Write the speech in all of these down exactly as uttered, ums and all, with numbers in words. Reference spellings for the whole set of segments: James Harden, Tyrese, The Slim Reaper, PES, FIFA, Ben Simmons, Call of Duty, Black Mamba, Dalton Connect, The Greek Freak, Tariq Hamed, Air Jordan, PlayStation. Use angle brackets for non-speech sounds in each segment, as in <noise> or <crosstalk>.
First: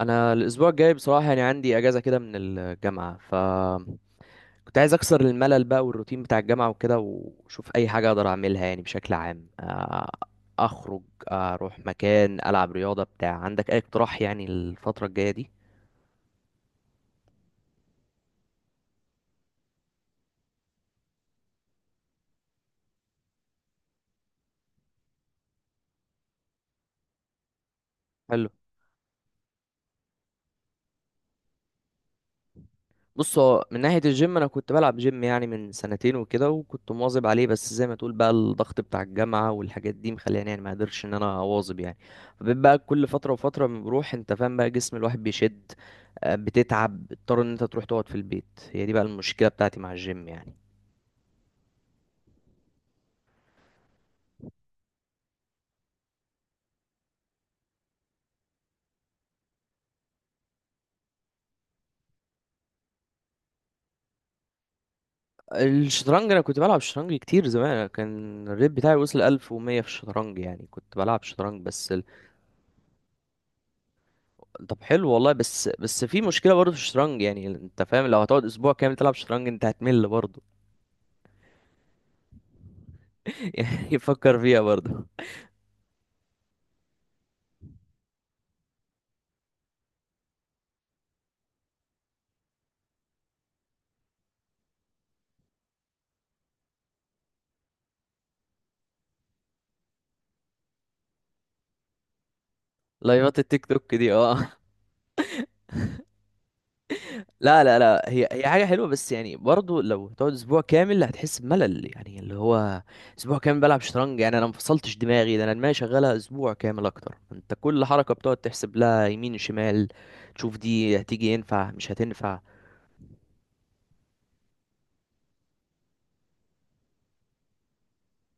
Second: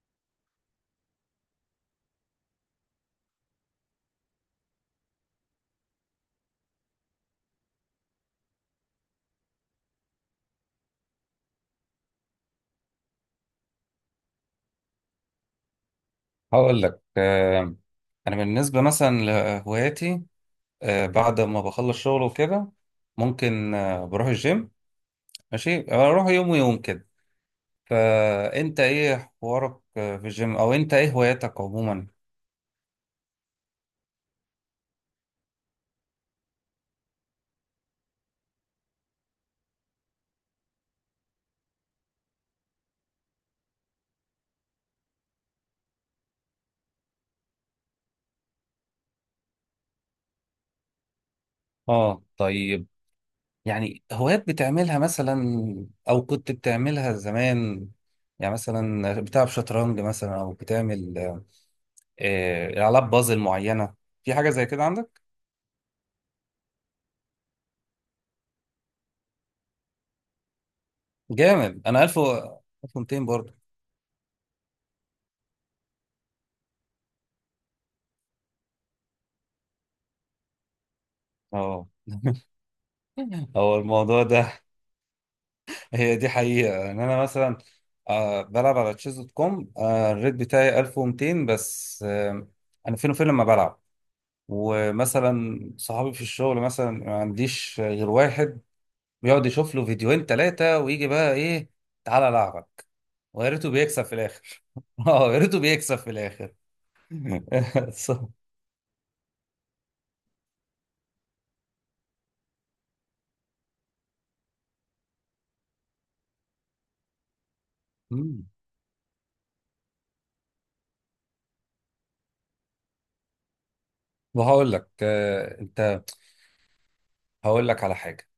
انا الاسبوع الجاي بصراحه يعني عندي اجازه كده من الجامعه ف كنت عايز اكسر الملل بقى والروتين بتاع الجامعه وكده واشوف اي حاجه اقدر اعملها يعني بشكل عام آه، اخرج. آه، اروح مكان العب رياضه. بتاع عندك اي اقتراح يعني الفتره الجايه دي؟ هقول لك آه، انا بالنسبه مثلا لهواياتي. آه، بعد ما بخلص شغل وكده ممكن آه، بروح الجيم. ماشي، اروح يوم ويوم كده. فانت ايه حوارك آه، في الجيم، او انت ايه هواياتك عموما؟ بص، هو من ناحية الجيم أنا كنت بلعب جيم يعني من سنتين وكده، وكنت مواظب عليه، بس زي ما تقول بقى الضغط بتاع الجامعة والحاجات دي مخليني يعني ما قدرتش إن أنا أواظب يعني. فبقيت بقى كل فترة وفترة بنروح، أنت فاهم بقى جسم الواحد بيشد، آه، بتتعب، بتضطر إن أنت تروح تقعد في البيت. هي دي بقى المشكلة بتاعتي مع الجيم يعني. اه طيب. يعني هوايات بتعملها مثلا، او كنت بتعملها زمان؟ يعني مثلا بتلعب شطرنج مثلا، او بتعمل آه، آه، العاب بازل معينه؟ في حاجه زي كده عندك؟ الشطرنج أنا كنت بلعب شطرنج كتير زمان، أنا كان الريت بتاعي وصل ألف ومية في الشطرنج، يعني كنت بلعب شطرنج جامد. بس. انا ألف و- ألف ومئتين برضه. طب حلو والله، بس بس في مشكله برضه في الشطرنج، يعني انت فاهم لو هتقعد اسبوع كامل تلعب شطرنج انت هتمل برضه. اه. <laughs> <laughs> هو يعني الموضوع فكر ده، فيها برضه. هي دي حقيقة ان انا مثلا آه، بلعب على تشيز دوت كوم. آه، الريت بتاعي ألف ومئتين بس. آه، انا فين وفين لما بلعب. ومثلا صحابي في الشغل مثلا ما عنديش غير واحد بيقعد يشوف له فيديوهين ثلاثة ويجي بقى ايه، تعالى العبك. لايفات ويا التيك ريته توك بيكسب دي، في اه. <laughs> الاخر. <laughs> اه، يا ريته بيكسب في الاخر. لا لا <laughs> لا صح. هي هي حاجه حلوه، بس يعني برضه لو هتقعد اسبوع كامل هتحس بملل، يعني اللي هو اسبوع كامل بلعب شطرنج، يعني انا ما فصلتش دماغي. ده انا دماغي شغاله اسبوع كامل اكتر، انت كل حركه بتقعد مم. تحسب لها يمين شمال، تشوف دي هتيجي ينفع مش هتنفع. وهقول لك آه، انت، هقول لك على حاجة.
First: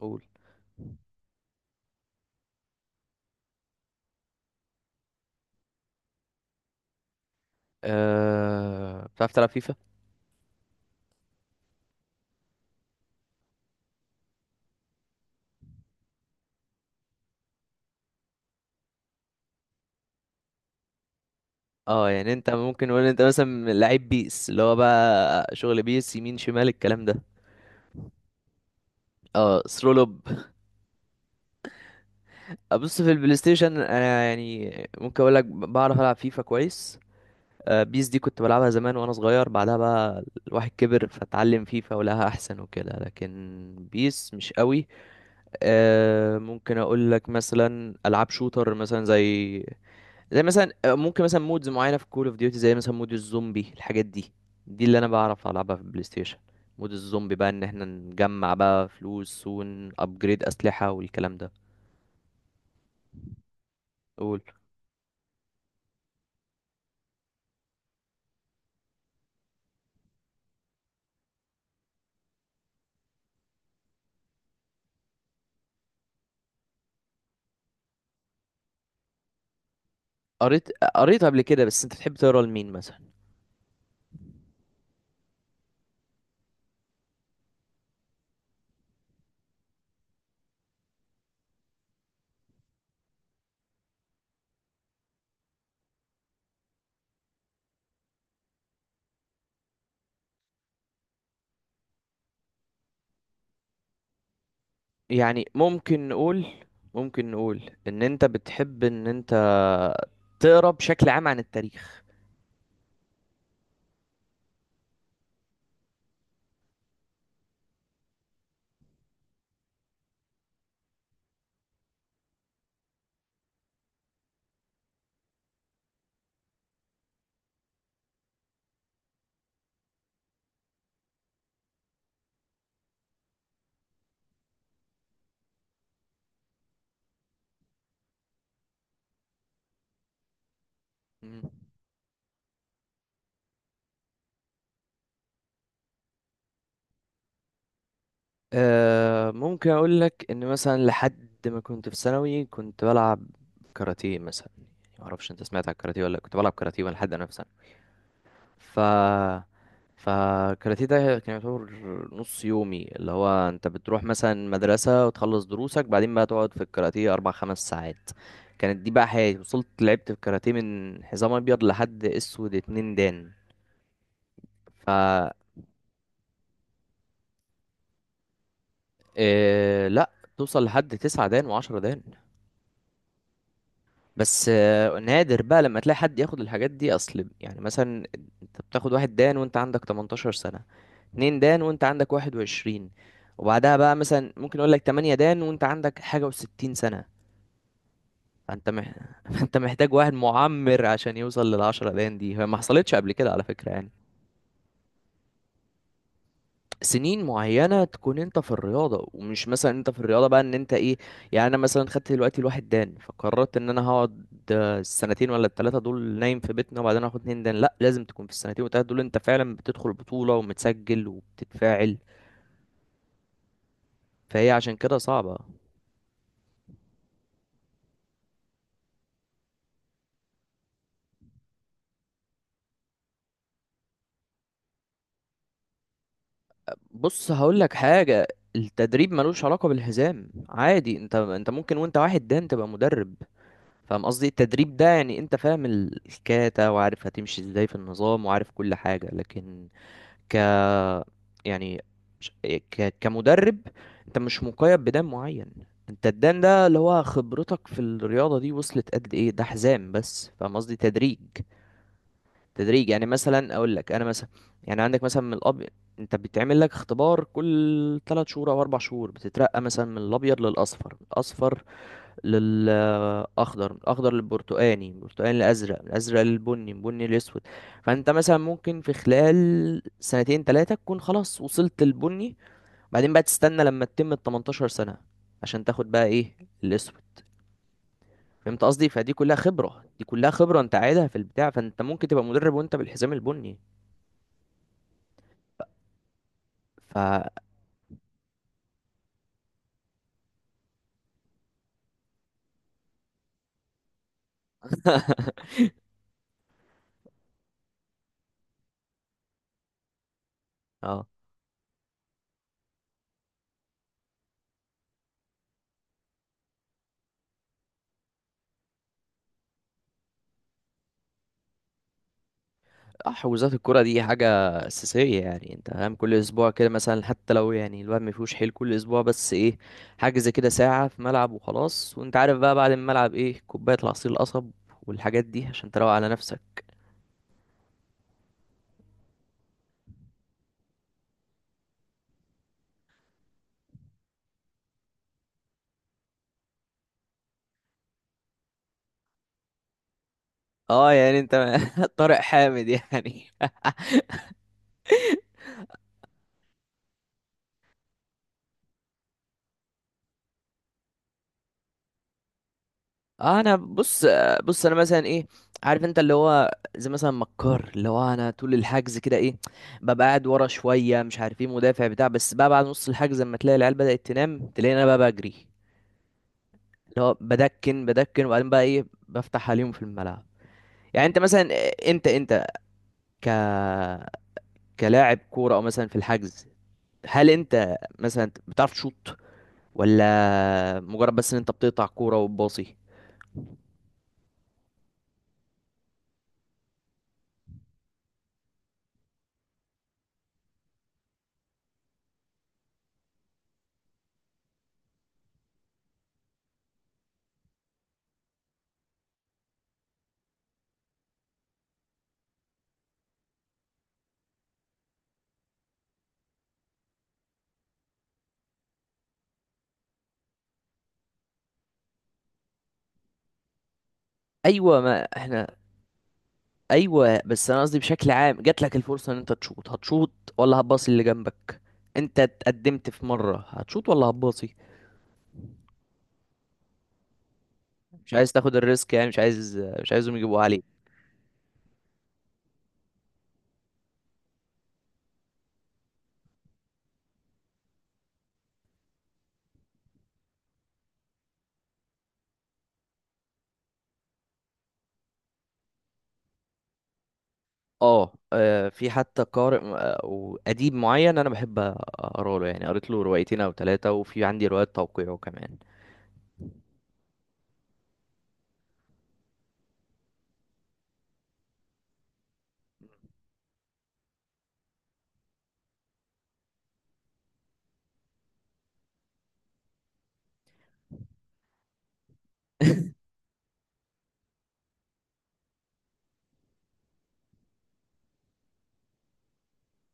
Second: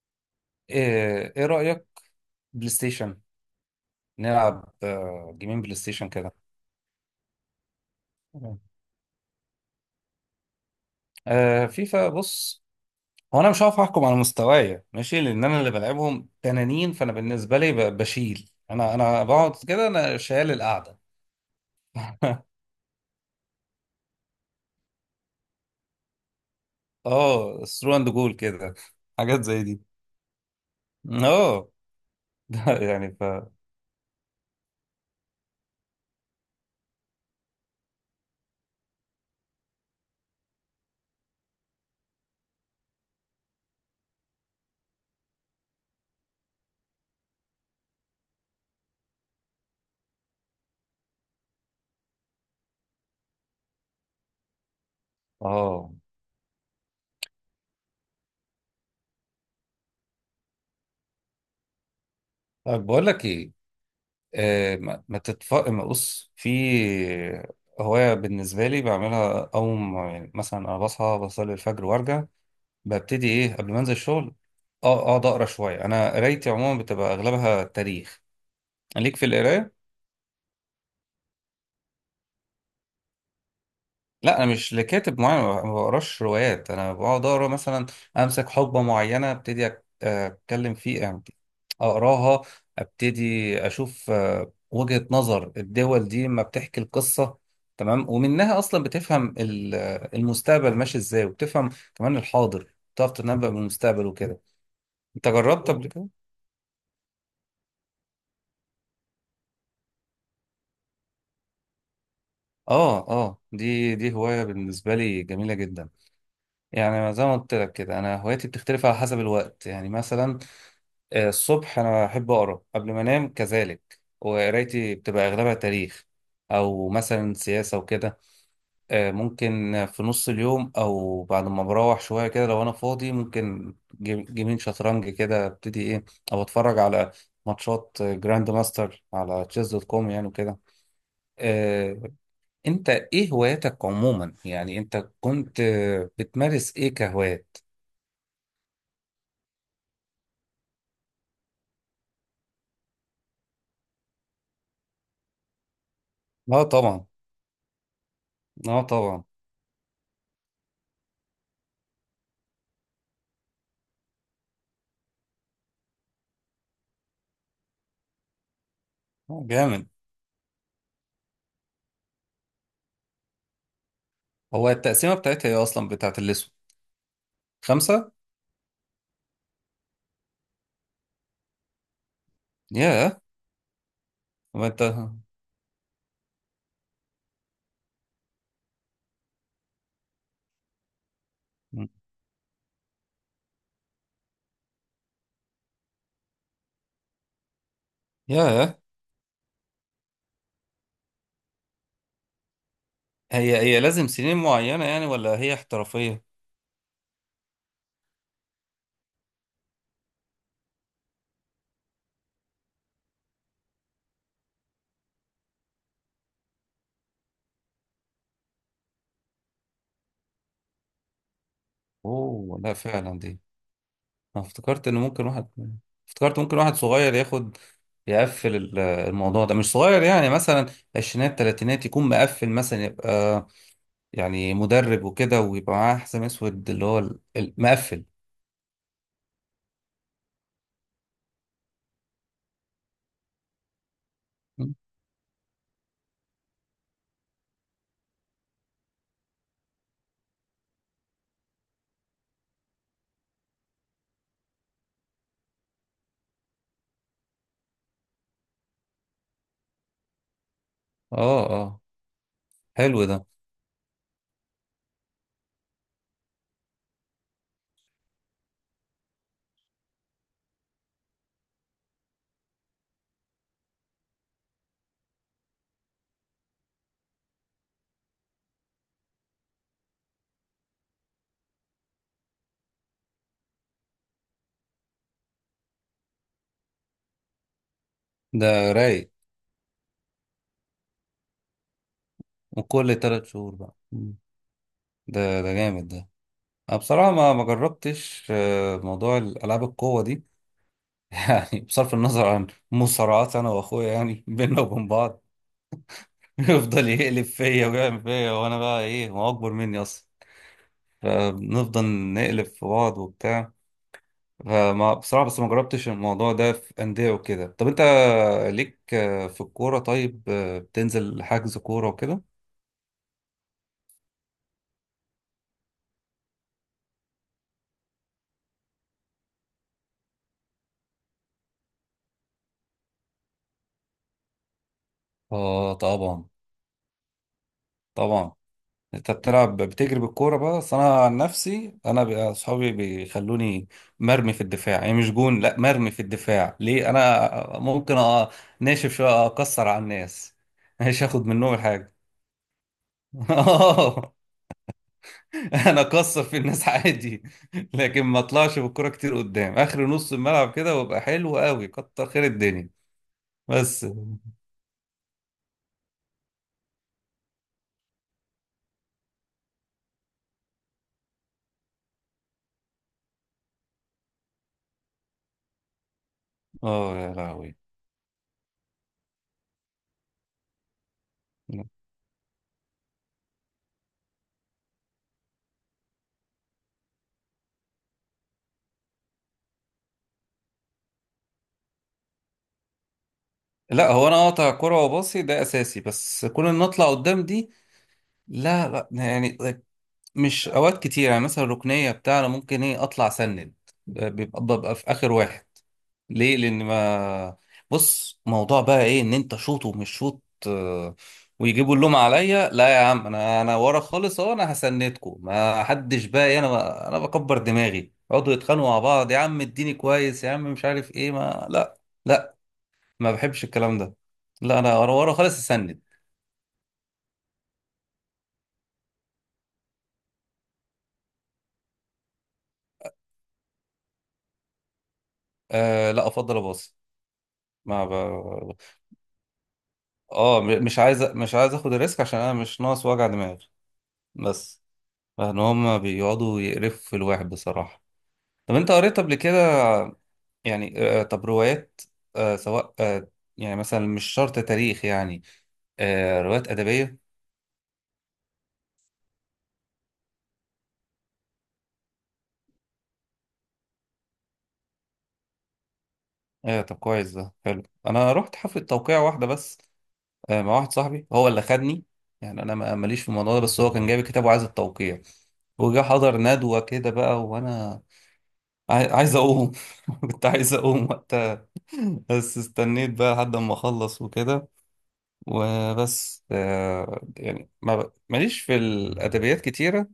قول. ايه إيه رأيك؟ بلاي ستيشن، نلعب آه، جيمين بلاي ستيشن كده. تمام. أه... بتعرف تلعب فيفا؟ آه، فيفا. بص، هو انا مش هعرف احكم على مستواي ماشي، لان انا اللي بلعبهم تنانين. فانا بالنسبه لي ب- بشيل، انا انا بقعد كده، انا شايل القعده. اه، يعني انت <laughs> ممكن نقول انت مثلا لعيب بيس، اللي هو بقى شغل بيس يمين شمال الكلام ده. اه، ثرو اند جول كده، حاجات اه، زي دي. ثرو لوب. اه. <laughs> ده ابص يعني في ف البلاي ستيشن انا يعني ممكن اقول لك بعرف العب فيفا كويس. آه، بيس دي كنت بلعبها زمان وانا صغير، بعدها بقى الواحد كبر فتعلم فيفا ولها احسن وكده، لكن بيس مش قوي. آه، ممكن اقول لك مثلا العاب شوتر، مثلا زي زي مثلا آه، ممكن مثلا مودز معينه في كول اوف ديوتي، زي مثلا مود الزومبي، الحاجات دي. دي اللي انا بعرف العبها في اه. البلاي ستيشن. مود الزومبي بقى، ان احنا نجمع بقى فلوس ونابجريد اسلحه والكلام ده. طب بقول لك ايه. قول. آه ما, ما تتف ما بص، في هوايه بالنسبه لي بعملها اقوم. يعني مثلا انا بصحى بصلي الفجر وارجع، ببتدي ايه قبل ما انزل الشغل، اه اقعد اقرا شويه. انا قرايتي عموما بتبقى اغلبها تاريخ. ليك في القرايه؟ قريت قريت قبل كده، بس انت بتحب تقرا لمين مثلا؟ لا، انا مش لكاتب معين. ما ما بقراش روايات. انا بقعد اقرا مثلا، امسك حقبه معينه، ابتدي أك- اتكلم فيه يعني، اقراها، ابتدي اشوف آه، وجهة نظر الدول دي ما بتحكي القصة. تمام. ومنها اصلا بتفهم ال- آه، المستقبل ماشي ازاي، وبتفهم كمان الحاضر، بتعرف تنبأ بالمستقبل وكده. انت يعني جربت قبل كده؟ ممكن نقول، ممكن نقول ان انت بتحب ان انت تقرا بشكل عام عن التاريخ. اه، اه، دي دي هواية بالنسبة لي جميلة جدا. يعني زي ما قلت لك كده، انا هواياتي بتختلف على حسب الوقت. يعني مثلا آه، الصبح انا بحب اقرا قبل ما انام كذلك، وقرايتي بتبقى اغلبها تاريخ، او مثلا سياسة وكده. آه، ممكن في نص اليوم، او بعد ما بروح شوية كده لو انا فاضي، ممكن جيم- جيمين شطرنج كده، ابتدي ايه، او اتفرج على ماتشات جراند ماستر على تشيز دوت كوم يعني وكده. مم. آه، انت ايه هواياتك عموما؟ يعني انت كنت بتمارس ايه كهوايات؟ آه، ممكن اقول لك ان مثلا لحد ما كنت في ثانوي كنت بلعب كاراتيه مثلا. ما اعرفش انت سمعت على الكاراتيه ولا لأ، كنت بلعب اه كاراتيه وانا طبعا، لحد انا في ثانوي. ف اه طبعا. فالكاراتيه ده كان يعتبر نص يومي، اللي هو انت بتروح مثلا مدرسة وتخلص دروسك، بعدين بقى تقعد في الكاراتيه اربع خمس ساعات. كانت دي بقى حياتي. آه، وصلت جامد. لعبت في الكاراتيه من حزام ابيض لحد اسود اتنين دان. هو ف التقسيمه بتاعتها ايه اصلا بتاعت الاسود، خمسه؟ آه لا، توصل لحد تسعة دان وعشرة دان. ياه. بس هو انت آه، نادر بقى لما تلاقي حد ياخد الحاجات دي، اصل يعني مثلا انت بتاخد واحد دان وانت عندك تمنتاشر سنة، اتنين دان وانت عندك واحد وعشرين، وبعدها بقى مثلا ممكن اقول لك ثمانية دان وانت عندك حاجة و60 سنة. فانت ياه. مح... <laughs> فانت محتاج واحد معمر عشان يوصل للعشرة دان دي. هي ما حصلتش قبل كده على هي فكرة هي يعني. لازم سنين معينه يعني، ولا هي احترافيه؟ سنين معينة تكون انت في الرياضة، ومش مثلا انت في الرياضة بقى ان انت ايه، يعني انا مثلا خدت دلوقتي الواحد دان فقررت ان انا هقعد آه، السنتين ولا التلاتة دول نايم في بيتنا وبعدين هاخد اتنين دان. لا، لازم تكون في السنتين والتلاتة دول انت فعلا بتدخل بطولة ومتسجل وبتتفاعل. اوه، لا فعلا دي. انا فهي عشان افتكرت ان كده ممكن صعبة. واحد، افتكرت ممكن واحد صغير ياخد، يقفل ال- الموضوع ده، مش صغير يعني. مثلا عشرينات تلاتينات يكون مقفل مثلا، يبقى يعني مدرب وكده، ويبقى معاه حزام اسود اللي هو ال- بص هقول لك المقفل. حاجة. التدريب ملوش علاقة بالحزام، عادي انت انت ممكن وانت واحد دان تبقى مدرب. فاهم قصدي؟ التدريب ده يعني انت فاهم ال- الكاتا وعارف هتمشي ازاي في النظام وعارف كل حاجة، لكن ك يعني مش- ك... كمدرب انت مش مقيد بدان معين. انت الدان ده اللي هو خبرتك في الرياضة دي وصلت قد ايه، ده حزام بس. فاهم قصدي؟ تدريج، اه، اه. تدريج حلو يعني ده مثلا اقول لك انا مثلا يعني عندك مثلا من الاب، انت بيتعمل لك اختبار كل ثلاثة شهور او اربع شهور، بتترقى مثلا من الابيض للاصفر، الاصفر للاخضر، من الاخضر للبرتقاني، من البرتقاني للازرق، من الازرق للبني، من البني للاسود. فانت مثلا ممكن في خلال سنتين ثلاثه تكون خلاص وصلت للبني، بعدين بقى تستنى لما تتم ال تمنتاشر سنه عشان تاخد بقى ايه، الاسود. فهمت ده قصدي؟ رايق. فدي كلها خبره دي كلها خبره انت عايزها في البتاع، فانت ممكن تبقى مدرب وانت وكل بالحزام تلات شهور البني. بقى. مم. ده ده جامد ده. انا ف بصراحة ما ما جربتش آه، موضوع الالعاب القوة دي. <laughs> يعني بصرف النظر عن مصارعات انا واخويا يعني <laughs> بينا وبين بعض، <laughs> يفضل يقلب فيا ويعمل فيا، وانا بقى ايه، هو اكبر مني اصلا. اه فبنفضل نقلب في بعض وبتاع. فما بصراحة بس ما جربتش الموضوع ده في أندية وكده. طب أنت ليك آه، في الكورة؟ طيب، آه، بتنزل حجز كورة وكده؟ حجوزات الكرة دي حاجة أساسية يعني. أنت فاهم كل أسبوع كده مثلا، حتى لو يعني الواحد مفيهوش حيل كل أسبوع بس إيه، حجز كده ساعة في ملعب وخلاص. وأنت عارف بقى بعد الملعب إيه، كوباية العصير القصب والحاجات دي عشان آه تروق على طبعا، نفسك. طبعا. أنت بتلعب بتجري بالكورة بقى؟ أصل أنا عن نفسي، أنا بي- أصحابي بيخلوني مرمي في الدفاع. يعني مش جون، لا مرمي في الدفاع. ليه؟ أنا ممكن أ- ناشف شوية أكسر على الناس، أه مش يعني هاخد أنت منهم <laughs> الحاجة. طارق حامد يعني. <laughs> <laughs> انا اكسر في الناس عادي، لكن ما اطلعش بالكرة كتير قدام اخر نص الملعب كده، وابقى حلو قوي كتر خير الدنيا آه أنا بس. بص، بص أنا مثلا إيه، عارف أنت اللي هو زي مثلا مكار، اللي هو أنا طول الحجز كده إيه، ببقى قاعد ورا شوية، مش عارف إيه، مدافع بتاع، بس بقى بعد نص الحجز لما تلاقي العيال بدأت تنام تلاقيني أنا بقى بجري، اه اللي هو يا لهوي. بدكن بدكن، وبعدين بقى ايه، بفتح عليهم في الملعب. يعني انت مثلا، انت انت ك كلاعب كورة، او مثلا في الحجز، هل انت مثلا بتعرف تشوط، ولا مجرد بس ان انت بتقطع كورة وتباصي؟ لا، هو انا اقطع كرة وباصي، ده اساسي. بس كون ان اطلع قدام دي، لا لا. يعني مش اوقات كتير. يعني مثلا الركنيه بتاع، انا ممكن ايه اطلع سند، بيبقى ببقى في اخر واحد. ليه؟ لان ما بص، موضوع بقى ايه، ان انت شوط ومش شوط آه، ويجيبوا اللوم عليا. لا يا عم، انا انا ورا خالص، اهو انا هسندكم، ما حدش بقى إيه، انا انا بكبر دماغي، يقعدوا يتخانقوا مع بعض، يا عم اديني كويس، يا عم مش عارف ايه، ما لا. لا ما بحبش الكلام ده. لا انا ايوه ورا ما ورا خالص احنا، اسند. ايوه بس انا قصدي بشكل عام، جات لك الفرصة ان انت تشوط، هتشوط ولا هتباصي اللي جنبك؟ انت اتقدمت في مرة، هتشوط ولا هتباصي؟ أه لا، افضل اباصي. ما ب... مش عايز تاخد الريسك يعني، مش عايز مش عايزهم يجيبوا اه عليك. م- مش عايز مش عايز اخد الريسك، عشان انا مش ناقص وجع دماغ بس. لان هما بيقعدوا يقرفوا في الواحد بصراحة. طب انت قريت قبل كده؟ يعني آه، طب روايات، آه، سواء آه، يعني مثلا مش شرط تاريخ يعني، آه، روايات أدبية؟ اه، آه، في حتى قارئ م- آه، وأديب معين أنا بحب أقرأ له، يعني قريت له روايتين أو ثلاثة وفي عندي روايات توقيعه كمان. آه، طب كويس، ده حلو. انا رحت حفلة توقيع واحدة بس، آه، مع واحد صاحبي هو اللي خدني. يعني انا ما- ماليش في الموضوع ده، بس هو كان جايب الكتاب وعايز التوقيع، وجا حضر ندوة كده بقى. وانا عاي- عايز اقوم، <laughs> كنت عايز اقوم، بس استنيت بقى لحد ما اخلص وكده. وبس آه، يعني ما ب- ماليش في الادبيات كتيره.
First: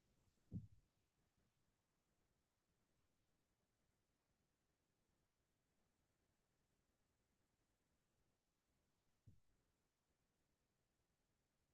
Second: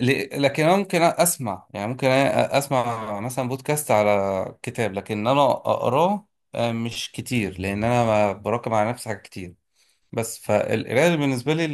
ل- لكن انا ممكن اسمع، يعني ممكن أ- اسمع مثلا بودكاست على كتاب، لكن انا اقراه آه، مش كتير، لان انا ما براكم على نفسي حاجات كتير بس. فالقرايه اللي بالنسبه لي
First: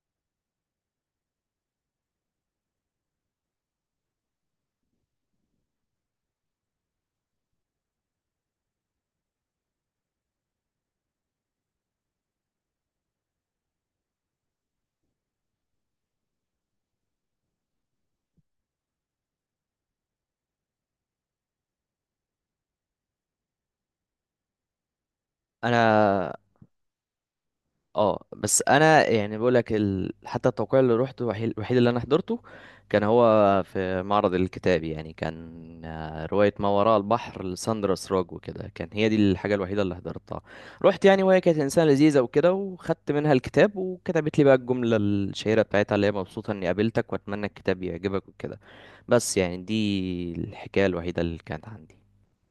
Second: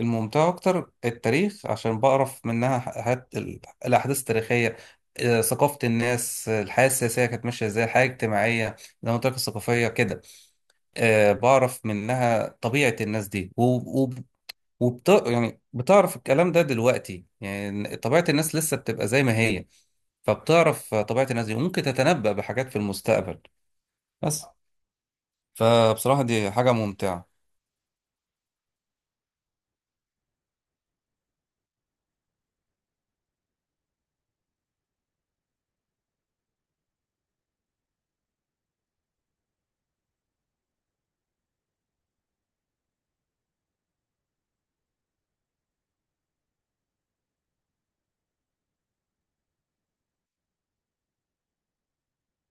الممتعه اكتر التاريخ، عشان بعرف منها حاجات ال- الاحداث التاريخيه، آه، ثقافه الناس، آه، الحياه السياسيه كانت ماشيه ازاي، الحياه الاجتماعيه زي ما قلت لك، الثقافيه كده. آه، بعرف منها طبيعة الناس دي و... و... وبت... يعني بتعرف الكلام ده، دلوقتي يعني طبيعة الناس لسه بتبقى زي ما هي. فبتعرف طبيعة الناس دي، وممكن تتنبأ بحاجات في المستقبل بس. فبصراحة أنا دي حاجة ممتعة. اه، بس انا يعني بقول لك ال... حتى التوقيع اللي روحته، الوحيد الوحيد اللي انا حضرته، كان هو في معرض الكتاب يعني، كان آه، رواية ما وراء البحر لساندرا سراج وكده، كان هي دي الحاجة الوحيدة اللي حضرتها. رحت يعني، وهي كانت انسانة لذيذة وكده، وخدت منها الكتاب وكتبت لي بقى الجملة الشهيرة بتاعتها، اللي هي مبسوطة اني قابلتك واتمنى الكتاب يعجبك وكده. بس يعني دي الحكاية الوحيدة اللي كانت عندي.